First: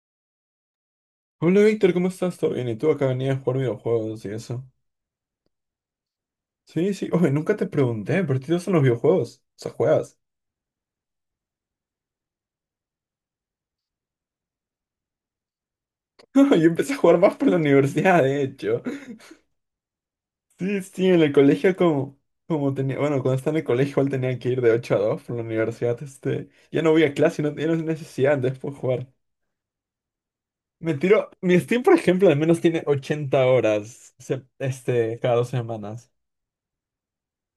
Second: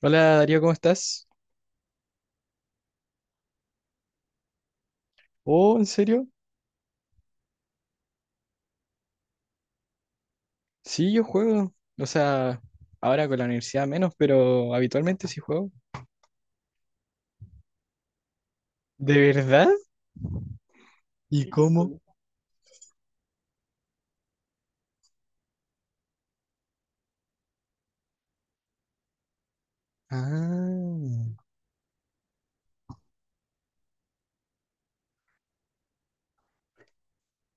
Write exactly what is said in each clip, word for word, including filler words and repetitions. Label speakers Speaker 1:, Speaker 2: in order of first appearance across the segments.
Speaker 1: Hola Darío, ¿cómo estás?
Speaker 2: Hola Víctor, ¿cómo estás? ¿Todo bien? ¿Y tú acá venías a jugar videojuegos y eso?
Speaker 1: Oh, ¿en serio?
Speaker 2: Sí, sí. Oye, nunca te pregunté, pero ¿qué te gustan los videojuegos? O sea, juegas.
Speaker 1: Sí, yo juego. O sea, ahora con la universidad menos, pero habitualmente sí juego.
Speaker 2: Yo empecé a jugar más por la universidad, de hecho.
Speaker 1: ¿De verdad?
Speaker 2: Sí, sí, en el
Speaker 1: ¿Y Sí,
Speaker 2: colegio
Speaker 1: cómo? Tú.
Speaker 2: como, como tenía, bueno, cuando estaba en el colegio igual tenía que ir de ocho a dos por la universidad, este, ya no voy a clase, no tenía necesidad de después jugar. Me tiro,
Speaker 1: Ah,
Speaker 2: mi Steam, por ejemplo, al menos tiene ochenta horas, se- este, cada dos semanas.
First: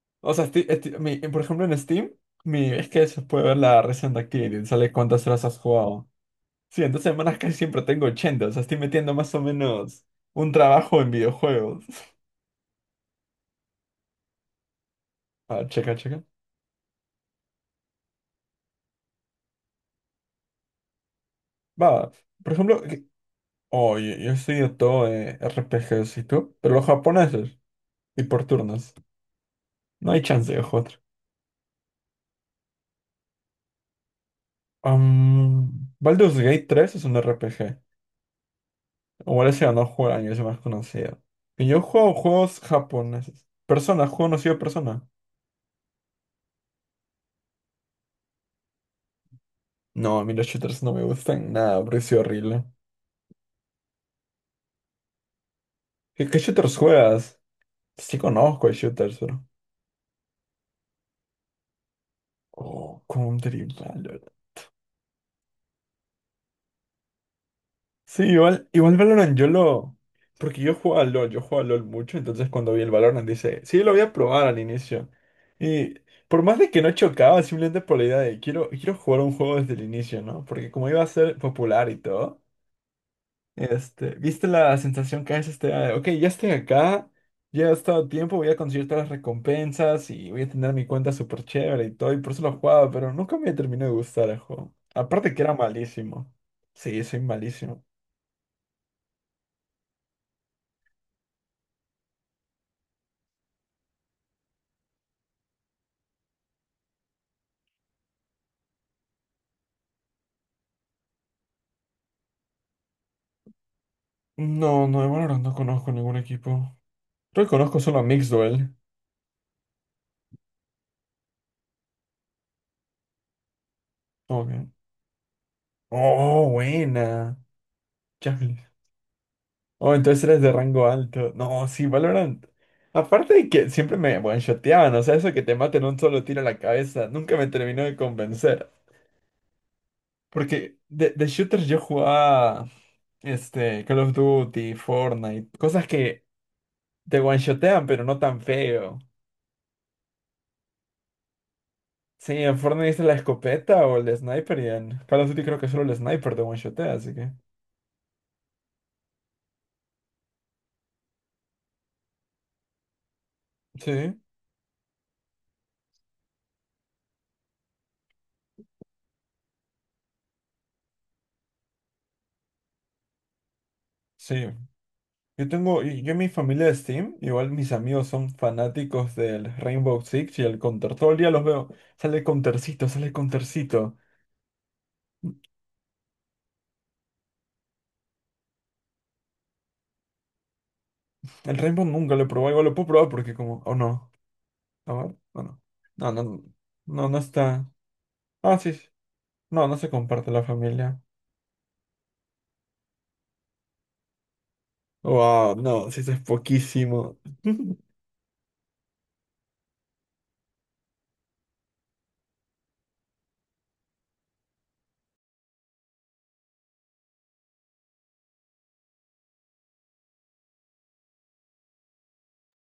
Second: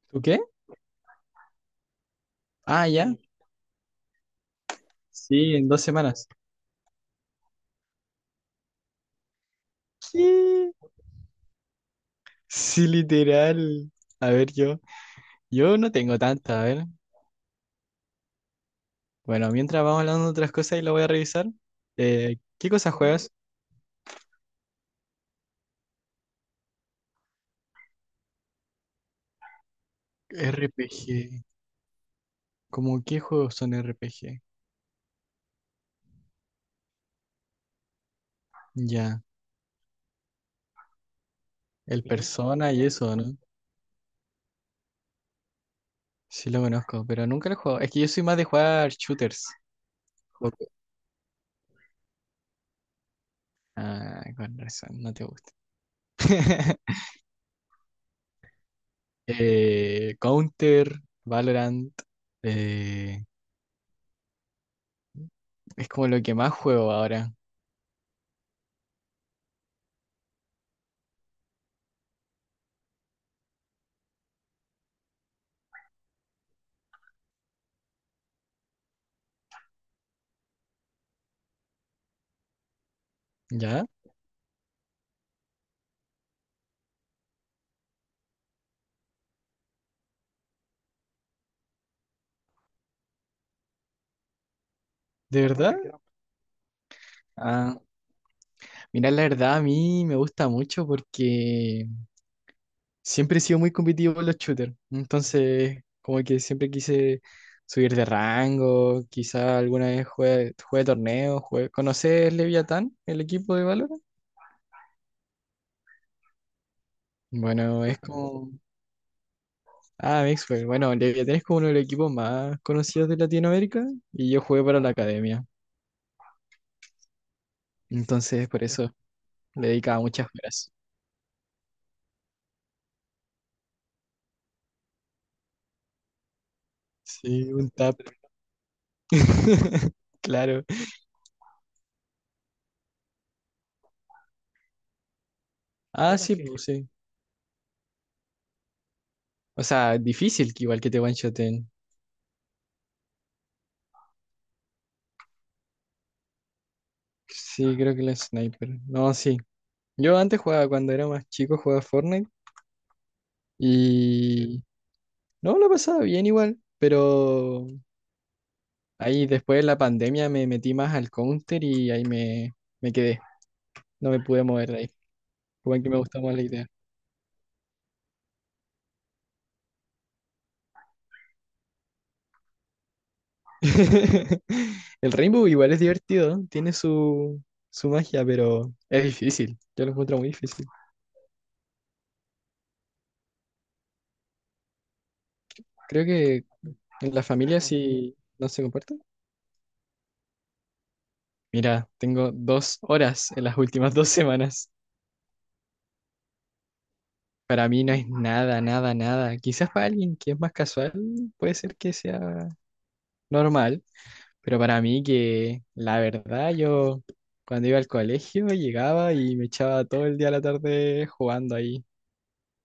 Speaker 1: ¿tú
Speaker 2: O
Speaker 1: qué?
Speaker 2: sea, esti- esti- mi- eh, por ejemplo, en Steam, mi,
Speaker 1: Ah,
Speaker 2: es que
Speaker 1: ya.
Speaker 2: se puede ver la Recent Activity, sale cuántas horas
Speaker 1: Sí,
Speaker 2: has
Speaker 1: en dos
Speaker 2: jugado.
Speaker 1: semanas.
Speaker 2: Sí, en dos semanas casi siempre tengo ochenta, o sea, estoy metiendo más o menos un
Speaker 1: ¿Qué?
Speaker 2: trabajo en videojuegos.
Speaker 1: Sí, literal. A ver, yo.
Speaker 2: Ah,
Speaker 1: Yo no
Speaker 2: checa,
Speaker 1: tengo
Speaker 2: checa.
Speaker 1: tanta, a ver. Bueno, mientras vamos hablando de otras cosas y lo voy a revisar.
Speaker 2: Va, va.
Speaker 1: Eh,
Speaker 2: Por
Speaker 1: ¿qué
Speaker 2: ejemplo,
Speaker 1: cosas
Speaker 2: que-
Speaker 1: juegas?
Speaker 2: oh, yo, yo estoy todo eh, R P Gs y tú, pero los japoneses y por turnos. No hay chance de jugar.
Speaker 1: R P G. ¿Cómo qué juegos son R P G?
Speaker 2: Um, Baldur's Gate tres es un R P G.
Speaker 1: Ya.
Speaker 2: Igual ese ganó juego del año, es el más conocido. Y yo
Speaker 1: El
Speaker 2: juego juegos
Speaker 1: Persona y eso, ¿no?
Speaker 2: japoneses. Persona, juego conocido de Persona.
Speaker 1: Sí lo conozco, pero nunca lo juego. Es que yo soy más de jugar shooters.
Speaker 2: No, a mí los
Speaker 1: Ok.
Speaker 2: shooters no me gustan nada, porque soy horrible.
Speaker 1: Ah, con razón, no te gusta.
Speaker 2: ¿Qué, qué shooters juegas? Sí, conozco de shooters, pero.
Speaker 1: Eh, Counter, Valorant.
Speaker 2: Oh,
Speaker 1: eh,
Speaker 2: Counter y Valorant.
Speaker 1: es como lo que más juego ahora.
Speaker 2: Sí, igual, igual Valorant yo lo. Porque yo juego a LoL, yo juego a LoL mucho, entonces cuando vi el Valorant dice, sí, lo voy a probar al inicio. Y por más de que no chocaba, simplemente por la idea de, quiero, quiero jugar un juego desde el inicio, ¿no? Porque como iba a ser popular y todo.
Speaker 1: ¿Ya?
Speaker 2: Este, ¿viste la sensación que es este? Ah, ok, ya estoy acá, ya he estado tiempo, voy a conseguir todas las recompensas y voy a tener mi cuenta súper chévere y todo, y por eso lo jugaba, pero nunca me terminó de gustar el juego. Aparte
Speaker 1: ¿De
Speaker 2: que era
Speaker 1: verdad?
Speaker 2: malísimo. Sí, soy
Speaker 1: Ah,
Speaker 2: malísimo.
Speaker 1: mira, la verdad a mí me gusta mucho porque siempre he sido muy competitivo con los shooters. Entonces, como que siempre quise subir de rango, quizá alguna vez juegue, juegue torneos, juegue... ¿Conoces Leviatán, el equipo de valor.
Speaker 2: No, no, de Valorant no conozco ningún equipo. Creo que conozco
Speaker 1: Bueno, es
Speaker 2: solo a Mixed
Speaker 1: como...
Speaker 2: Duel.
Speaker 1: Ah, Mixwell. Bueno, Leviatán es como uno de los equipos más conocidos de Latinoamérica y yo jugué
Speaker 2: Ok.
Speaker 1: para la academia.
Speaker 2: Oh, buena.
Speaker 1: Entonces, por
Speaker 2: Jacqueline.
Speaker 1: eso le
Speaker 2: Oh,
Speaker 1: dedicaba
Speaker 2: entonces
Speaker 1: muchas
Speaker 2: eres de
Speaker 1: horas.
Speaker 2: rango alto. No, sí, Valorant. Aparte de que siempre me one-shoteaban, o sea, eso que te maten un solo tiro a la cabeza, nunca
Speaker 1: Sí,
Speaker 2: me
Speaker 1: un
Speaker 2: terminó de
Speaker 1: tap.
Speaker 2: convencer. Porque
Speaker 1: Claro.
Speaker 2: de, de shooters yo jugaba este, Call of Duty, Fortnite, cosas
Speaker 1: Ah,
Speaker 2: que
Speaker 1: sí, pues sí.
Speaker 2: te one-shotean, pero no tan feo.
Speaker 1: O sea, difícil que igual que te one-shoten.
Speaker 2: Sí, en Fortnite es la escopeta o el sniper, y en Call of Duty creo que solo el sniper te one-shotea, así que.
Speaker 1: Sí, creo que la sniper. No, sí. Yo antes jugaba, cuando era más chico, jugaba Fortnite
Speaker 2: Sí,
Speaker 1: y... No, lo pasaba bien igual, pero ahí después de la pandemia me metí más al Counter y ahí me, me quedé. No me pude
Speaker 2: sí.
Speaker 1: mover de ahí.
Speaker 2: Yo
Speaker 1: Como
Speaker 2: tengo,
Speaker 1: que me
Speaker 2: y yo en
Speaker 1: gusta
Speaker 2: mi
Speaker 1: más la
Speaker 2: familia
Speaker 1: idea.
Speaker 2: de Steam, igual mis amigos son fanáticos del Rainbow Six y el Counter. Todo el día los veo. Sale Countercito, sale Countercito.
Speaker 1: El Rainbow igual es divertido, ¿no? Tiene su, su magia, pero es difícil. Yo lo encuentro muy difícil.
Speaker 2: El Rainbow nunca lo he probado, igual lo puedo probar porque como, oh no. A ver, no, no.
Speaker 1: Creo
Speaker 2: No, no,
Speaker 1: que
Speaker 2: no,
Speaker 1: en
Speaker 2: no
Speaker 1: la familia
Speaker 2: está.
Speaker 1: sí no
Speaker 2: Ah,
Speaker 1: se
Speaker 2: sí, sí.
Speaker 1: comparte.
Speaker 2: No, no se comparte la familia.
Speaker 1: Mira, tengo dos horas en las últimas dos semanas.
Speaker 2: Wow, no, sí, eso es poquísimo.
Speaker 1: Para mí no es nada, nada, nada. Quizás para alguien que es más casual puede ser que sea normal, pero para mí que la verdad yo cuando iba al colegio llegaba y me echaba todo el día a la tarde jugando ahí.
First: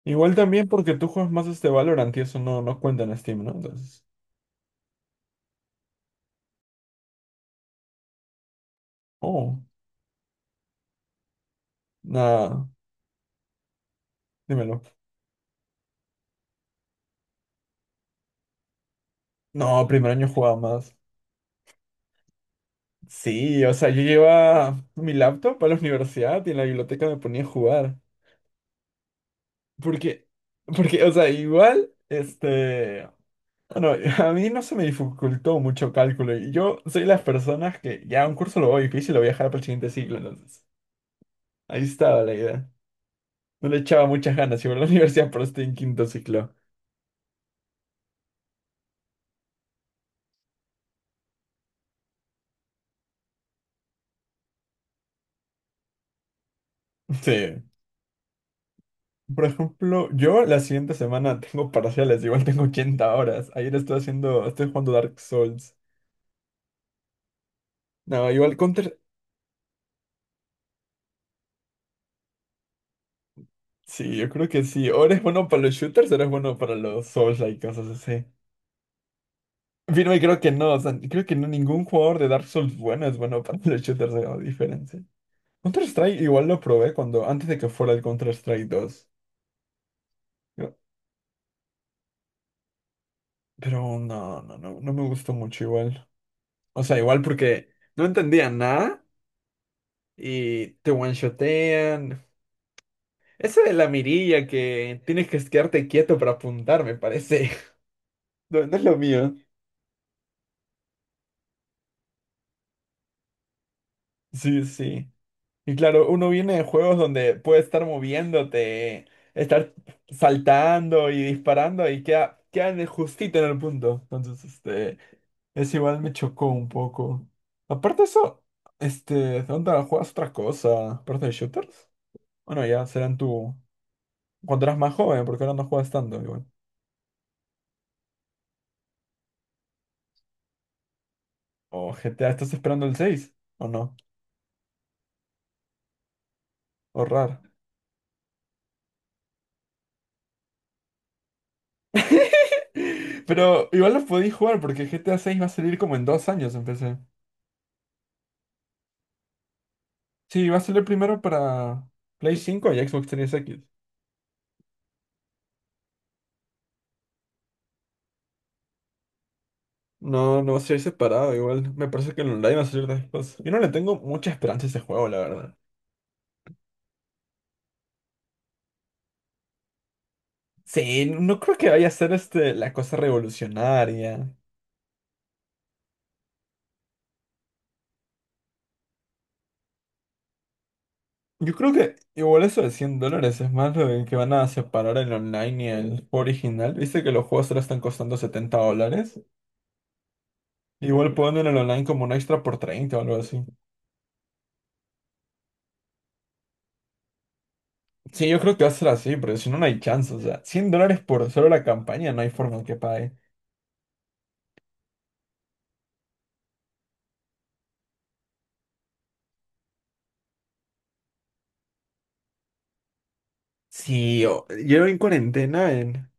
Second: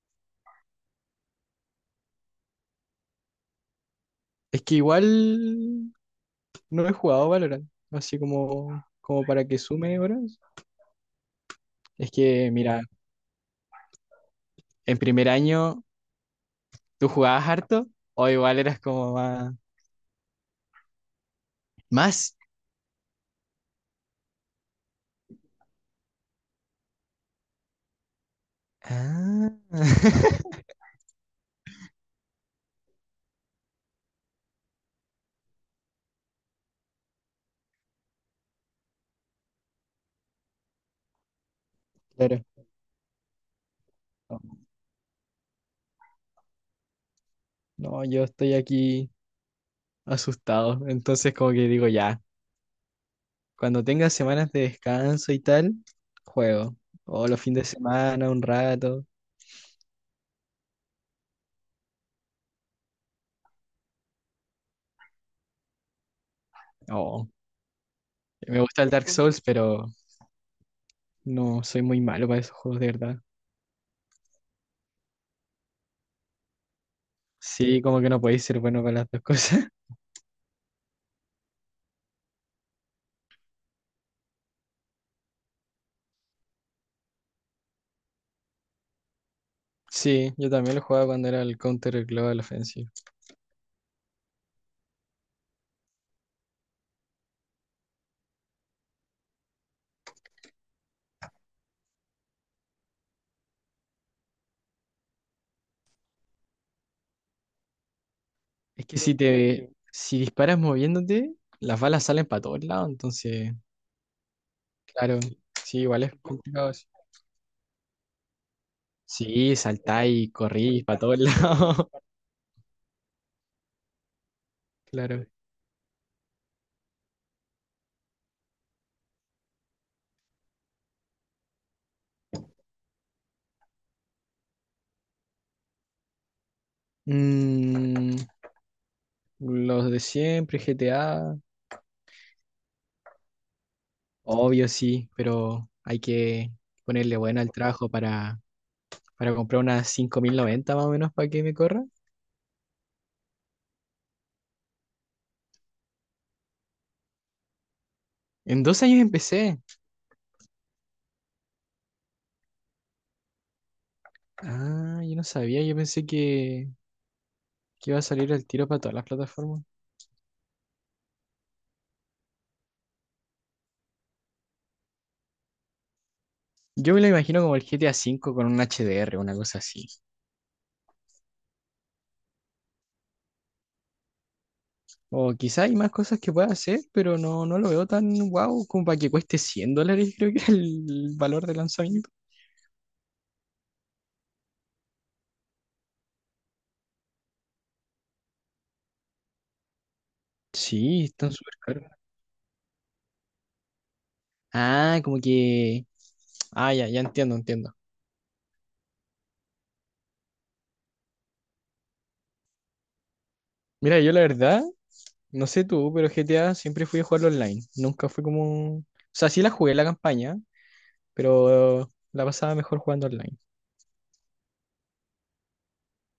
Speaker 2: Igual también porque tú juegas más este Valorant y eso no, no cuenta en Steam, ¿no? Entonces.
Speaker 1: Es que igual no he jugado Valorant, así como, como para que
Speaker 2: Oh,
Speaker 1: sume horas. Es que,
Speaker 2: nada,
Speaker 1: mira,
Speaker 2: dímelo.
Speaker 1: en primer año tú jugabas harto o igual eras como más...
Speaker 2: No, primer año jugaba más.
Speaker 1: ¿Más?
Speaker 2: Sí, o sea, yo llevaba mi laptop a la universidad y en la biblioteca me ponía a jugar.
Speaker 1: Ah.
Speaker 2: Porque, porque, o sea, igual, este, bueno, a mí no se me dificultó mucho cálculo. Y yo soy de las personas que ya un curso lo voy difícil, lo voy a dejar para el siguiente ciclo, entonces. Ahí estaba la
Speaker 1: Claro.
Speaker 2: idea. No le echaba muchas
Speaker 1: No,
Speaker 2: ganas, iba a la universidad, pero estoy en quinto ciclo.
Speaker 1: no, yo estoy aquí asustado, entonces como que digo ya, cuando tenga semanas de descanso y tal, juego. O los fines
Speaker 2: Sí.
Speaker 1: de semana, un rato.
Speaker 2: Por ejemplo, yo la siguiente semana tengo parciales, igual tengo ochenta horas. Ayer estoy haciendo, estoy jugando Dark Souls.
Speaker 1: Oh,
Speaker 2: No, igual
Speaker 1: me gusta el
Speaker 2: counter.
Speaker 1: Dark Souls, pero no soy muy malo para esos juegos de verdad.
Speaker 2: Sí, yo creo que sí. O eres bueno para los shooters o eres bueno para los Souls-like,
Speaker 1: Sí,
Speaker 2: cosas
Speaker 1: como que no
Speaker 2: así.
Speaker 1: podéis ser bueno con las dos cosas.
Speaker 2: Firme, creo que no. O sea, creo que no, ningún jugador de Dark Souls bueno es bueno para los shooters, hagamos diferencia. Counter-Strike igual lo probé cuando, antes de que fuera el Counter-Strike dos.
Speaker 1: Sí, yo
Speaker 2: Pero
Speaker 1: también lo jugaba cuando era el Counter Global Offensive.
Speaker 2: pero no, no, no, no me gustó mucho igual. O sea, igual porque no entendía nada y te one-shotean. Eso de la mirilla que tienes que quedarte quieto para apuntar, me parece. No, no es
Speaker 1: Es
Speaker 2: lo
Speaker 1: que si
Speaker 2: mío.
Speaker 1: te, si disparas moviéndote, las balas salen para todos lados, entonces,
Speaker 2: Sí, sí.
Speaker 1: claro,
Speaker 2: Y
Speaker 1: sí, igual
Speaker 2: claro,
Speaker 1: es
Speaker 2: uno viene de
Speaker 1: complicado eso.
Speaker 2: juegos donde puede estar moviéndote,
Speaker 1: Sí,
Speaker 2: estar
Speaker 1: saltáis, corrís para
Speaker 2: saltando
Speaker 1: todos
Speaker 2: y
Speaker 1: lados,
Speaker 2: disparando y queda, queda en el- justito en el punto. Entonces, este,
Speaker 1: claro.
Speaker 2: es igual me chocó un poco. Aparte de eso, este, ¿dónde juegas otra cosa? ¿Aparte de shooters? Bueno, ya serán tu. Cuando eras más joven, porque ahora no juegas tanto igual.
Speaker 1: Mm, los de siempre, G T A,
Speaker 2: O G T A, ¿estás esperando el seis? ¿O no?
Speaker 1: obvio sí, pero hay que
Speaker 2: O
Speaker 1: ponerle
Speaker 2: raro.
Speaker 1: bueno al trabajo para, para comprar unas cinco mil noventa más o menos para que me corra.
Speaker 2: Pero igual lo podéis jugar porque G T A seis va a salir como en dos años, empecé.
Speaker 1: En dos años empecé.
Speaker 2: Sí, va a salir primero para Play cinco y Xbox Series X.
Speaker 1: Ah, yo no sabía, yo pensé que, que iba a salir el tiro para todas las plataformas.
Speaker 2: No, no va a ser separado igual. Me parece que el online va a salir después. Yo no le tengo mucha esperanza a ese juego, la verdad.
Speaker 1: Yo me lo imagino como el G T A V con un H D R, una cosa así.
Speaker 2: Sí, no creo que vaya a ser este, la cosa revolucionaria.
Speaker 1: O quizá hay más cosas que pueda hacer, pero no, no lo veo tan guau como para que cueste cien dólares, creo que es el valor
Speaker 2: Yo
Speaker 1: de
Speaker 2: creo que
Speaker 1: lanzamiento.
Speaker 2: igual eso de cien dólares es más lo de que van a separar el online y el original. Viste que los juegos ahora están costando setenta dólares.
Speaker 1: Sí,
Speaker 2: Igual
Speaker 1: están
Speaker 2: ponen
Speaker 1: súper
Speaker 2: el online
Speaker 1: caros.
Speaker 2: como un extra por treinta o algo así.
Speaker 1: Ah, como que... Ah, ya, ya entiendo, entiendo.
Speaker 2: Sí, yo creo que va a ser así, pero si no, no hay chance. O sea, cien dólares por solo la campaña, no hay forma que pague.
Speaker 1: Mira, yo la verdad, no sé tú, pero G T A siempre fui a jugarlo online. Nunca fue como... O sea, sí la jugué la campaña, pero la pasaba mejor jugando online.
Speaker 2: Sí, o- yo en cuarentena, en,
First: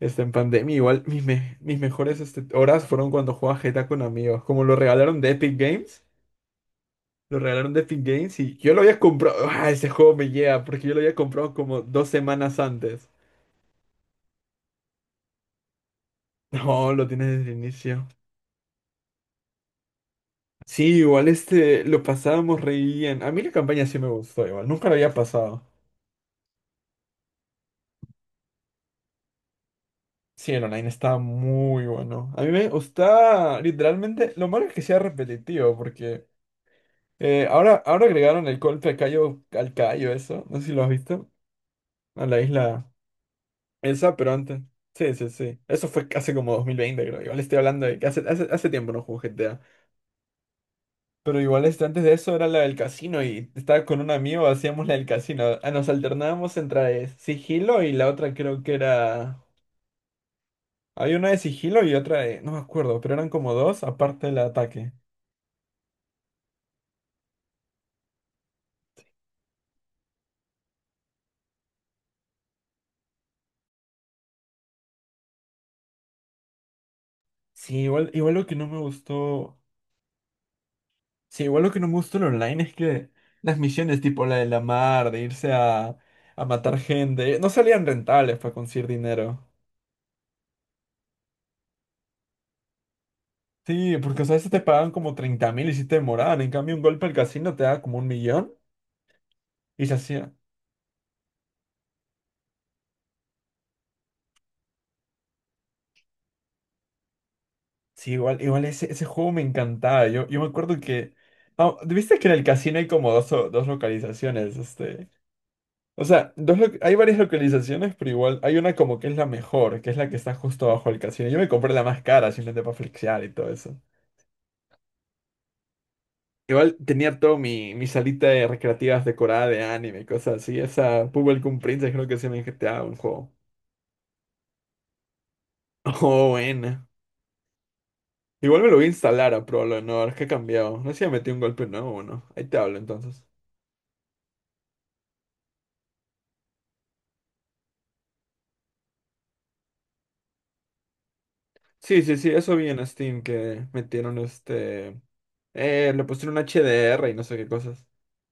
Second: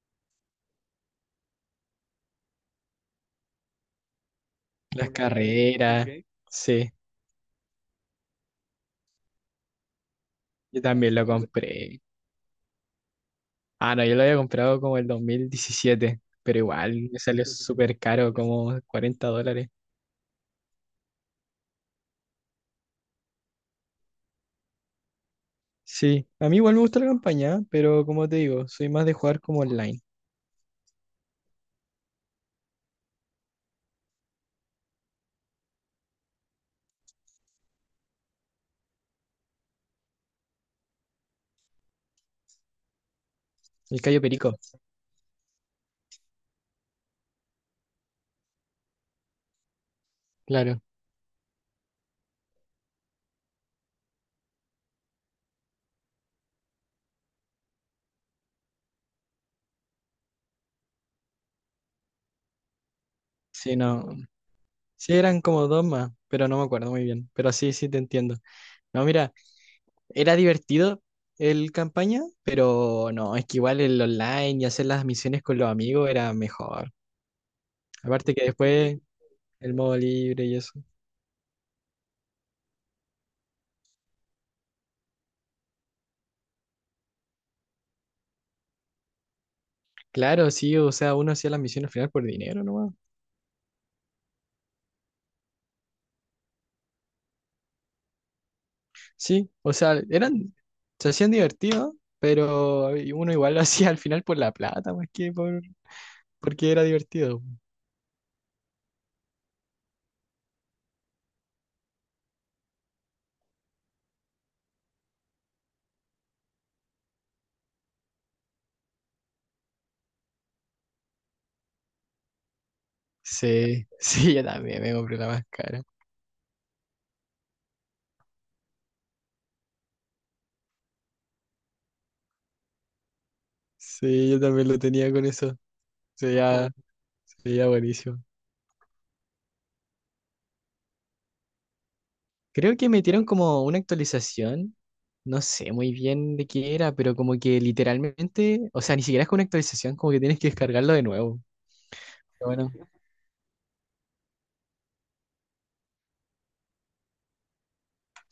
Speaker 2: este, en pandemia, igual mis, me- mis mejores este, horas fueron cuando jugaba G T A con amigos. Como lo
Speaker 1: Las por
Speaker 2: regalaron
Speaker 1: Navidad.
Speaker 2: de Epic
Speaker 1: Carreras,
Speaker 2: Games,
Speaker 1: ok. Sí,
Speaker 2: lo regalaron de Epic Games y yo lo había comprado. ¡Ah, ese juego me llega!
Speaker 1: yo
Speaker 2: Porque yo lo
Speaker 1: también
Speaker 2: había
Speaker 1: lo entonces,
Speaker 2: comprado como
Speaker 1: compré.
Speaker 2: dos semanas antes.
Speaker 1: Ah, no, yo lo había comprado como el dos mil diecisiete pero igual
Speaker 2: No, lo
Speaker 1: me
Speaker 2: tienes
Speaker 1: salió
Speaker 2: desde el
Speaker 1: entonces, súper
Speaker 2: inicio.
Speaker 1: caro, como cuarenta dólares.
Speaker 2: Sí, igual este, lo pasábamos re bien. A mí la campaña sí me gustó, igual. Nunca lo había pasado.
Speaker 1: Sí, a mí igual me gusta la campaña, pero como te digo, soy más de jugar como online.
Speaker 2: Sí, el online estaba muy bueno. A mí me gusta, literalmente, lo malo es que sea repetitivo, porque. Eh, ahora, ahora agregaron el golpe a Cayo, al Cayo, eso. No sé si lo has visto. A la isla
Speaker 1: El
Speaker 2: esa,
Speaker 1: Cayo
Speaker 2: pero
Speaker 1: Perico,
Speaker 2: antes. Sí, sí, sí. Eso fue hace como dos mil veinte, creo. Igual estoy hablando de que hace, hace, hace tiempo no juego G T A.
Speaker 1: claro.
Speaker 2: Pero igual este, antes de eso era la del casino y estaba con un amigo, hacíamos la del casino. Ah, nos alternábamos entre sigilo y la otra creo que era. Había una de sigilo y otra de. No me acuerdo, pero eran como
Speaker 1: Sí,
Speaker 2: dos
Speaker 1: no.
Speaker 2: aparte del ataque.
Speaker 1: Sí, eran como dos más, pero no me acuerdo muy bien. Pero sí, sí te entiendo. No, mira, era divertido el campaña, pero no, es que igual el online y hacer las misiones con los amigos era mejor.
Speaker 2: Sí, igual, igual
Speaker 1: Aparte que
Speaker 2: lo que no me
Speaker 1: después
Speaker 2: gustó.
Speaker 1: el modo libre y eso.
Speaker 2: Sí, igual lo que no me gusta en online es que las misiones tipo la de la mar, de irse a, a matar gente, no salían rentables para conseguir dinero.
Speaker 1: Claro, sí, o sea, uno hacía las misiones final por dinero nomás.
Speaker 2: Sí, porque o sea, a veces te pagaban como treinta mil y si te demoraban. En cambio, un golpe al casino te daba como un millón
Speaker 1: Sí, o
Speaker 2: y se
Speaker 1: sea,
Speaker 2: hacía.
Speaker 1: eran, se hacían divertido pero uno igual lo hacía al final por la plata, más que por, porque era divertido.
Speaker 2: Sí, igual, igual ese, ese juego me encantaba. Yo, yo me acuerdo que. Ah, ¿viste que en el casino hay como dos, o- dos localizaciones? Este. O sea, dos lo- hay varias localizaciones, pero igual hay una como que es la mejor, que es la que está justo abajo del casino. Yo me compré la más cara simplemente para flexear y todo eso.
Speaker 1: Sí, sí, yo también me compré la más cara.
Speaker 2: Igual tenía todo mi, mi salita de recreativas decorada de anime y cosas así. Esa Bubblegum Princess creo que se me G T A un juego.
Speaker 1: Sí, yo también lo tenía con eso. Se
Speaker 2: Oh,
Speaker 1: veía,
Speaker 2: buena.
Speaker 1: se veía buenísimo.
Speaker 2: Igual me lo voy a instalar a Pro, no no, que ha cambiado. No sé si ya metí un golpe nuevo o no. Ahí te
Speaker 1: Creo
Speaker 2: hablo
Speaker 1: que metieron
Speaker 2: entonces.
Speaker 1: como una actualización, no sé muy bien de qué era, pero como que literalmente, o sea, ni siquiera es con una actualización, como que tienes que descargarlo de nuevo.
Speaker 2: Sí, sí, sí,
Speaker 1: Pero
Speaker 2: eso vi
Speaker 1: bueno.
Speaker 2: en Steam que metieron este. Eh, le pusieron H D R y no sé qué cosas.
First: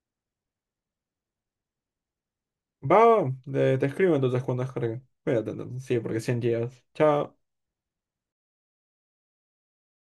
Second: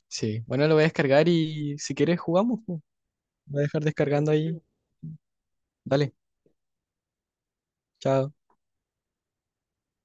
Speaker 1: Sí, bueno, lo voy a descargar y si quieres jugamos. Po.
Speaker 2: Va, va,
Speaker 1: Voy a
Speaker 2: te,
Speaker 1: dejar
Speaker 2: te escribo
Speaker 1: descargando
Speaker 2: entonces
Speaker 1: ahí.
Speaker 2: cuando descargue. Cuídate entonces. Sí,
Speaker 1: Dale,
Speaker 2: porque cien gigas. Chao.
Speaker 1: chao.